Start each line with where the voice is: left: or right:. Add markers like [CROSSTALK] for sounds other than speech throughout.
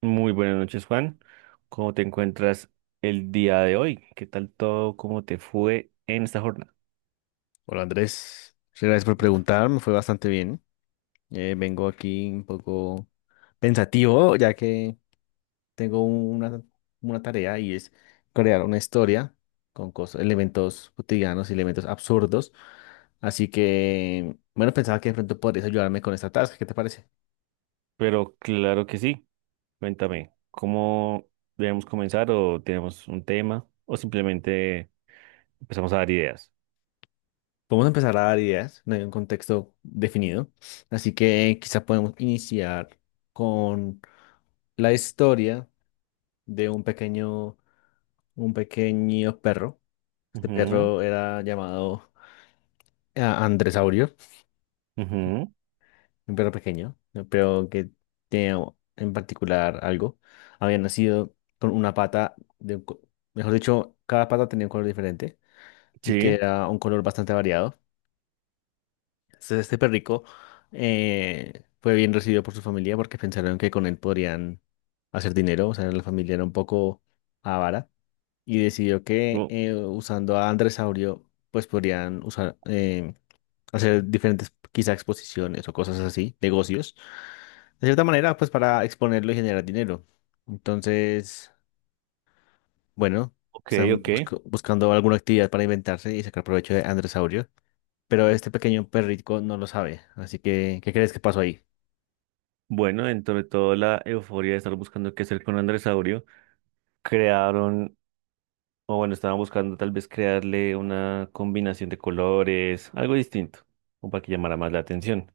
right: Muy buenas noches, Juan. ¿Cómo te encuentras el día de hoy? ¿Qué tal todo? ¿Cómo te fue en esta jornada?
left: Hola Andrés, muchas gracias por
right: Listo.
left: preguntar, me fue bastante bien. Vengo aquí un poco pensativo, ya que tengo una tarea, y es crear una historia con cosas, elementos cotidianos y elementos absurdos. Así que, bueno, pensaba que de pronto podrías ayudarme con esta tarea. ¿Qué te parece?
right: Pero claro que sí. Cuéntame, ¿cómo debemos comenzar o tenemos un tema o simplemente empezamos a dar ideas?
left: Podemos empezar a dar ideas, no hay un contexto definido, así que quizá podemos iniciar con la historia de un pequeño perro. Este
right: Ujú.
left: perro era llamado Andresaurio,
right: Ujú.
left: un perro pequeño, ¿no? Pero que tenía en particular algo. Había nacido con una pata, mejor dicho, cada pata tenía un color diferente, y que
right: Sí.
left: era un color bastante variado. Entonces, este perrico fue bien recibido por su familia porque pensaron que con él podrían hacer dinero. O sea, la familia era un poco avara y decidió que,
right: o-
left: usando a Andresaurio, pues podrían hacer diferentes quizá exposiciones o cosas así, negocios, de cierta manera, pues para exponerlo y generar dinero. Entonces, bueno,
right: ok,
left: están
right: ok.
left: buscando alguna actividad para inventarse y sacar provecho de Androsaurio, pero este pequeño perrico no lo sabe. Así que, ¿qué crees que pasó ahí?
right: Bueno, dentro de toda la euforia de estar buscando qué hacer con Andrés Aurio, crearon. O bueno, estaban buscando tal vez crearle una combinación de colores, algo distinto, o para que llamara más la atención.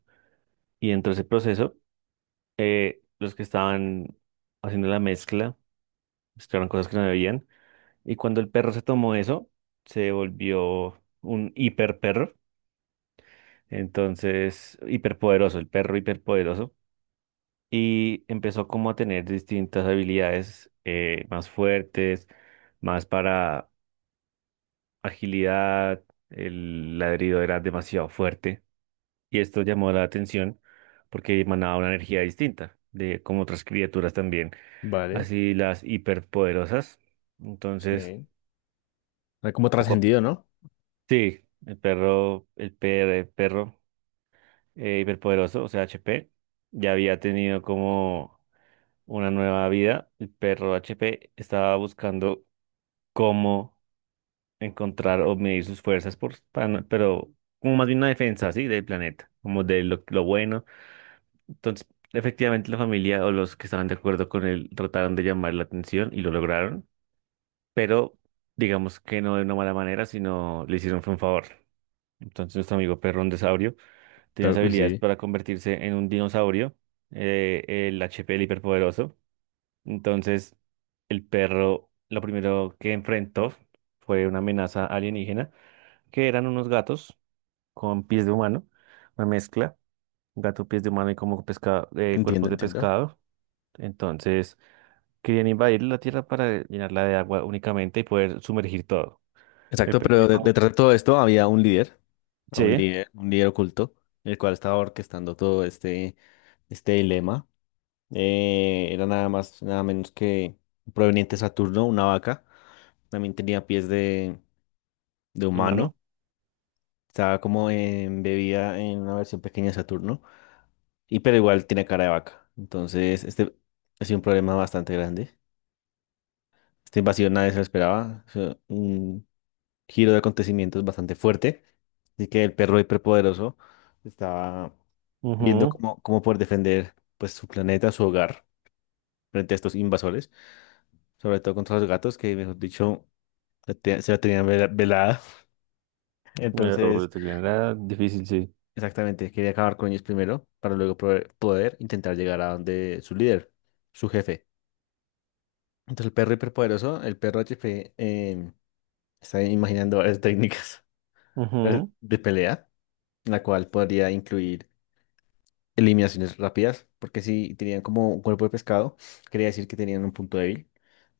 right: Y dentro de ese proceso, los que estaban haciendo la mezcla, mezclaron cosas que no debían. Y cuando el perro se tomó eso, se volvió un hiper perro. Entonces, hiperpoderoso, el perro hiperpoderoso. Y empezó como a tener distintas habilidades más fuertes, más para agilidad, el ladrido era demasiado fuerte y esto llamó la atención porque emanaba una energía distinta de como otras criaturas también,
left: Vale,
right: así las hiperpoderosas. Entonces,
left: sí. Hay como
right: poco a-
left: trascendido, ¿no?
right: sí, el perro hiperpoderoso, o sea, HP, ya había tenido como una nueva vida. El perro HP estaba buscando cómo encontrar o medir sus fuerzas, por, para no- pero como más bien una defensa, ¿sí? Del planeta, como de lo bueno. Entonces, efectivamente la familia o los que estaban de acuerdo con él trataron de llamar la atención y lo lograron, pero digamos que no de una mala manera, sino le hicieron fue un favor. Entonces, nuestro amigo Perrón Saurio tenía las
left: ¡Pero! Uy,
right: habilidades
left: sí,
right: para convertirse en un dinosaurio, eh, el HP del hiperpoderoso. Entonces, el perro lo primero que enfrentó fue una amenaza alienígena que eran unos gatos con pies de humano, una mezcla, gato, pies de humano y como pescado,
left: entiendo,
right: cuerpos de
left: entiendo.
right: pescado. Entonces, querían invadir la Tierra para llenarla de agua únicamente y poder sumergir todo. El
left: Exacto,
right: perro
left: pero
right: dijo,
left: detrás de todo esto había
right: sí,
left: un líder oculto, el cual estaba orquestando todo este dilema. Era nada más, nada menos que proveniente de Saturno, una vaca. También tenía pies de
right: humano.
left: humano. Estaba como embebida en una versión pequeña de Saturno. Y pero igual tiene cara de vaca. Entonces, este ha sido un problema bastante grande. Esta invasión nadie se lo esperaba. Fue un giro de acontecimientos bastante fuerte. Así que el perro hiperpoderoso estaba viendo
right: Ujú.
left: cómo, cómo poder defender pues, su planeta, su hogar, frente a estos invasores. Sobre todo contra los gatos, que mejor dicho se la tenían velada.
right: Pero
left: Entonces,
right: sería era difícil, sí.
left: exactamente, quería acabar con ellos primero para luego poder, poder intentar llegar a donde su líder, su jefe. Entonces, el perro hiperpoderoso, el perro HP, está imaginando varias técnicas
right: Ujú.
left: [LAUGHS] de pelea, la cual podría incluir eliminaciones rápidas, porque si tenían como un cuerpo de pescado, quería decir que tenían un punto débil.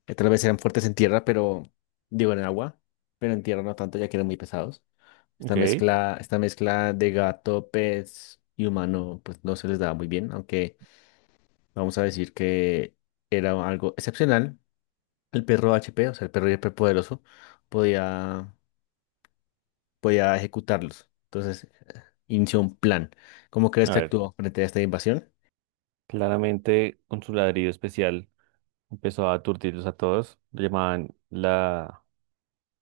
left: Tal vez eran fuertes en tierra, pero digo en agua, pero en tierra no tanto, ya que eran muy pesados.
right: Ok.
left: Esta mezcla de gato, pez y humano, pues no se les daba muy bien, aunque vamos a decir que era algo excepcional. El perro HP, o sea, el perro hiperpoderoso, podía, podía ejecutarlos. Entonces, inició un plan. ¿Cómo crees
right: A
left: que
right: ver,
left: actuó frente a esta invasión?
right: claramente con su ladrido especial empezó a aturdirlos a todos. Lo llamaban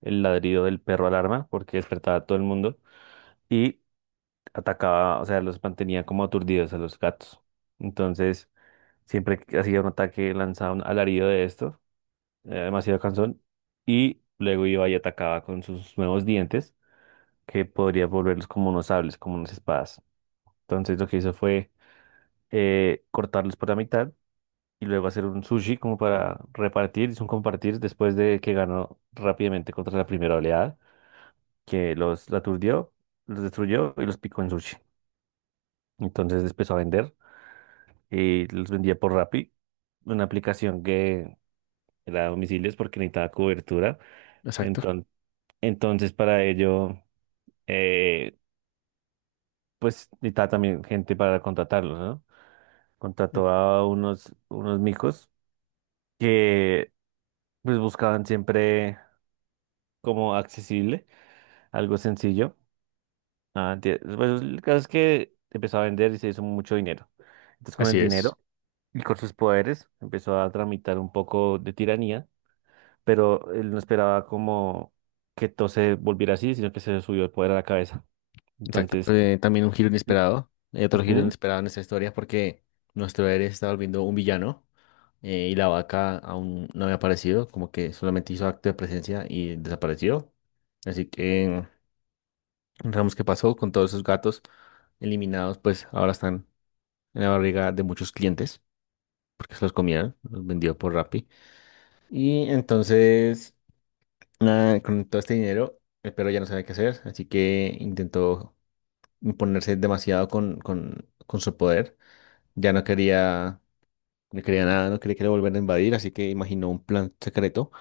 right: el ladrido del perro alarma porque despertaba a todo el mundo. Y atacaba, o sea, los mantenía como aturdidos a los gatos. Entonces, siempre que hacía un ataque, lanzaba un alarido de esto, demasiado cansón, y luego iba y atacaba con sus nuevos dientes, que podría volverlos como unos sables, como unas espadas. Entonces, lo que hizo fue cortarlos por la mitad y luego hacer un sushi como para repartir, hizo un compartir después de que ganó rápidamente contra la primera oleada, que los aturdió, los destruyó y los picó en sushi. Entonces empezó a vender y los vendía por Rappi, una aplicación que era a domicilios porque necesitaba cobertura.
left: Exacto.
right: Enton- Entonces, para ello, eh, pues necesitaba también gente para contratarlos, ¿no? Contrató a unos micos que pues buscaban siempre como accesible, algo sencillo. Pues, el caso es que empezó a vender y se hizo mucho dinero. Entonces, con el
left: Así es.
right: dinero y con sus poderes, empezó a tramitar un poco de tiranía, pero él no esperaba como que todo se volviera así, sino que se le subió el poder a la cabeza.
left: Exacto.
right: Entonces,
left: También un giro
right: la-
left: inesperado. Hay otro giro
right: ujú.
left: inesperado en esta historia porque nuestro héroe se está volviendo un villano, y la vaca aún no había aparecido, como que solamente hizo acto de presencia y desapareció. Así que digamos qué pasó con todos esos gatos eliminados. Pues ahora están en la barriga de muchos clientes porque se los comieron, los vendió por Rappi. Y entonces, nada, con todo este dinero, el perro ya no sabía qué hacer, así que intentó imponerse demasiado con su poder. Ya no quería, no quería nada, no quería que lo volvieran a invadir, así que imaginó un plan secreto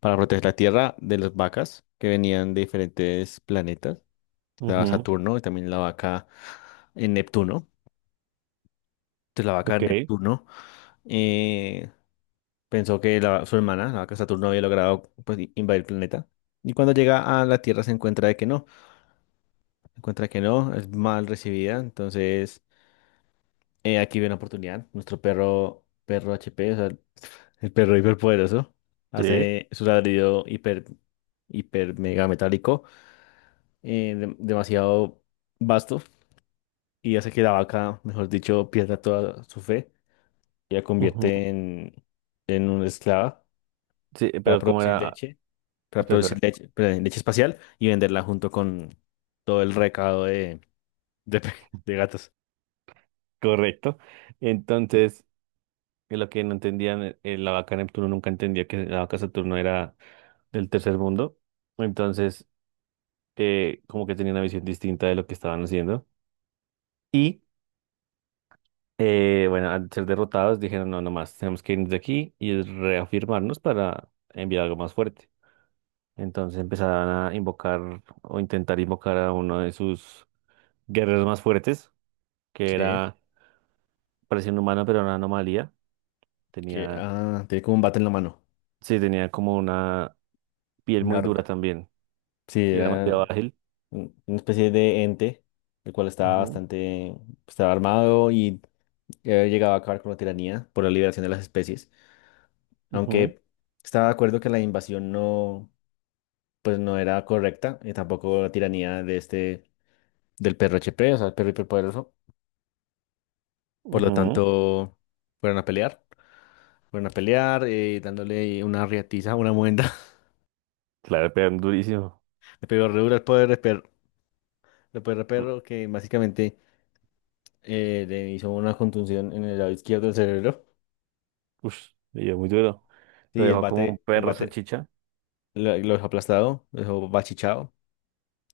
left: para proteger la Tierra de las vacas que venían de diferentes planetas. Estaba
right: Ujú.
left: Saturno y también la vaca en Neptuno. Entonces la vaca de
right: Ok.
left: Neptuno, eh, pensó que su hermana, la vaca Saturno, había logrado pues, invadir el planeta. Y cuando llega a la Tierra se encuentra de que no, se encuentra que no, es mal recibida. Entonces, aquí ve una oportunidad. Nuestro perro, perro HP, o sea, el perro hiperpoderoso,
right: Sí.
left: hace su ladrido hiper, hiper mega metálico, demasiado vasto, y hace que la vaca, mejor dicho, pierda toda su fe y la
right: Ujú.
left: convierte en una esclava
right: Sí,
left: para
right: pero como
left: producir
right: era,
left: leche, para
right: espera,
left: producir
right: espera,
left: leche, perdón, leche espacial, y venderla junto con todo el recado de, [LAUGHS] de gatos.
right: correcto. Entonces, lo que no entendían, la vaca Neptuno nunca entendía que la vaca Saturno era del tercer mundo. Entonces, como que tenía una visión distinta de lo que estaban haciendo. Y bueno, al ser derrotados dijeron, no, no más, tenemos que irnos de aquí y reafirmarnos para enviar algo más fuerte. Entonces empezaron a invocar o intentar invocar a uno de sus guerreros más fuertes, que
left: Sí,
right: era, parecía un humano, pero era una anomalía.
left: que
right: Tenía,
left: ah, tiene como un bate en la mano.
right: sí, tenía como una piel
left: Un
right: muy dura
left: arma.
right: también
left: Sí,
right: y era
left: era
right: demasiado ágil.
left: una especie de ente, el cual estaba
right: Ujú.
left: bastante, estaba armado, y llegaba a acabar con la tiranía por la liberación de las especies,
right: Ujú.
left: aunque estaba de acuerdo que la invasión no, pues no era correcta, y tampoco la tiranía de este, del perro HP, o sea, el perro hiperpoderoso. Por lo
right: Ujú.
left: tanto, fueron a pelear. Fueron a pelear, dándole una riatiza, una muenda.
right: Claro, pegan durísimo.
left: [LAUGHS] Le pegó re duro al poder de perro, al poder de perro, que básicamente le hizo una contusión en el lado izquierdo del cerebro.
right: Ush, le dio muy duro. Lo
left: Sí,
right: dejó como un
left: el
right: perro
left: bate
right: salchicha.
left: lo dejó aplastado, lo dejó bachichao.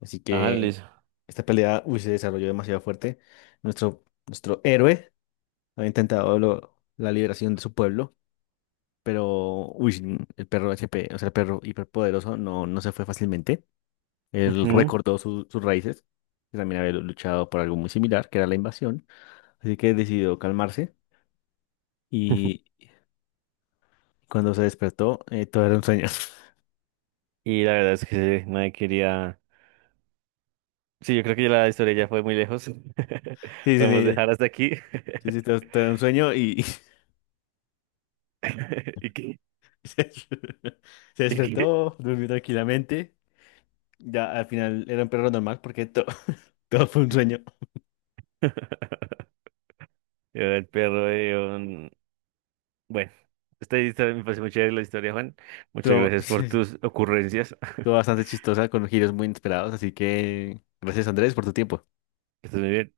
left: Así
right: Ajá, le
left: que
right: hizo.
left: esta pelea, uy, se desarrolló demasiado fuerte. Nuestro, nuestro héroe había intentado la liberación de su pueblo, pero uy, el perro HP, o sea, el perro hiperpoderoso, no, no se fue fácilmente. Él
right: Ujú.
left: recordó sus raíces, que también había luchado por algo muy similar, que era la invasión. Así que decidió calmarse,
right: [LAUGHS]
left: y cuando se despertó, todo era un sueño. [LAUGHS]
right: Y la verdad es que sí, nadie quería. Sí, yo creo que ya la historia ya fue muy lejos. [LAUGHS]
left: Sí, sí,
right: Podemos
left: sí.
right: dejar hasta aquí.
left: Sí, sí, todo, todo era un sueño. Y
right: [LAUGHS] ¿Y qué?
left: [LAUGHS] se
right: ¿Y qué?
left: despertó, durmió tranquilamente. Ya al final era un perro normal porque [LAUGHS] todo fue un sueño.
right: Era el perro de un. Bueno, esta historia me parece muy chévere la historia, Juan. Muchas
left: Todo,
right: gracias por tus
left: [LAUGHS]
right: ocurrencias. [LAUGHS]
left: todo bastante chistosa, con giros muy inesperados. Así que gracias, Andrés, por tu tiempo.
right: Que estés muy bien.